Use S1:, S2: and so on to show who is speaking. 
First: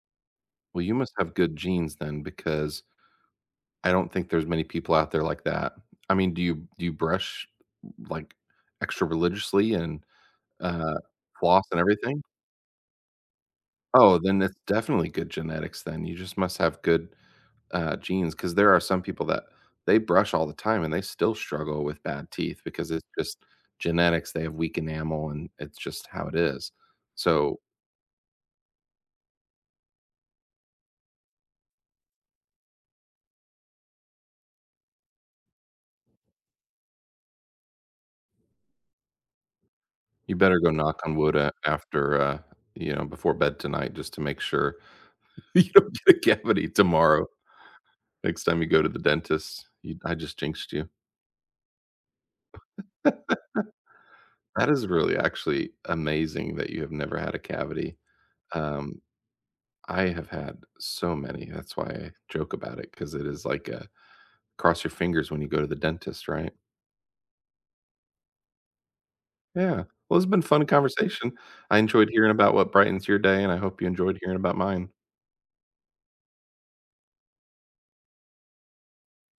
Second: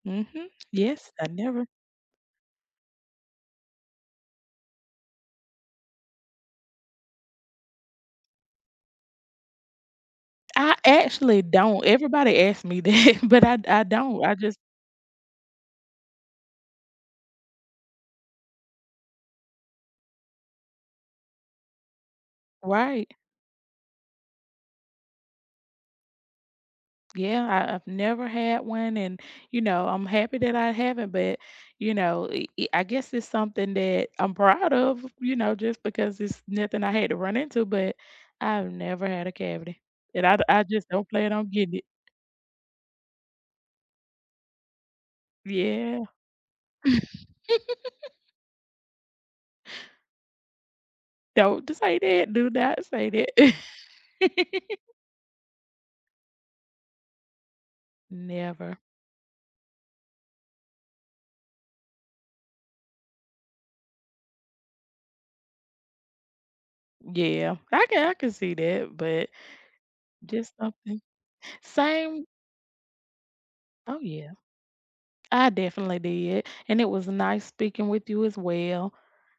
S1: Mhm.
S2: Well, you
S1: Yes,
S2: must
S1: I
S2: have good
S1: never.
S2: genes then because I don't think there's many people out there like that. I mean, do you do you brush, like, extra religiously and,
S1: I
S2: uh,
S1: actually
S2: floss and
S1: don't.
S2: everything?
S1: Everybody asks me that, but I I
S2: Oh,
S1: don't. I
S2: then it's
S1: just
S2: definitely good genetics then. You just must have good, uh, genes 'cause there are some people that they brush all the time and they still struggle with bad teeth because it's
S1: Right.
S2: just genetics. They have weak enamel and it's just how it is,
S1: Yeah,
S2: so
S1: I I've never had one and, you know, I'm happy that I haven't, but, you know, i i I guess it's something that I'm proud of, you know, just because it's nothing I had to run into, but I've never had a cavity, and
S2: You
S1: I d
S2: better
S1: I
S2: go
S1: just
S2: knock
S1: don't
S2: on
S1: plan
S2: wood,
S1: on
S2: uh,
S1: getting it.
S2: after, uh you know, before bed tonight just to make sure you don't
S1: Yeah.
S2: get a cavity tomorrow. Next time you go to the dentist, you I just jinxed you.
S1: Don't d say that. Do not say that.
S2: That is really actually amazing that you have never had a cavity,
S1: Never.
S2: um, I have had so many. That's why I joke about it 'cause it is like a cross your fingers when you go to the dentist, right?
S1: Yeah. I can I can see that, but
S2: Yeah. Well, it's been
S1: just
S2: fun
S1: something
S2: conversation. I enjoyed
S1: Same
S2: hearing about what brightens your day, and I hope you
S1: Oh,
S2: enjoyed
S1: yeah.
S2: hearing about mine.
S1: I definitely did, and it was nice speaking with you as well.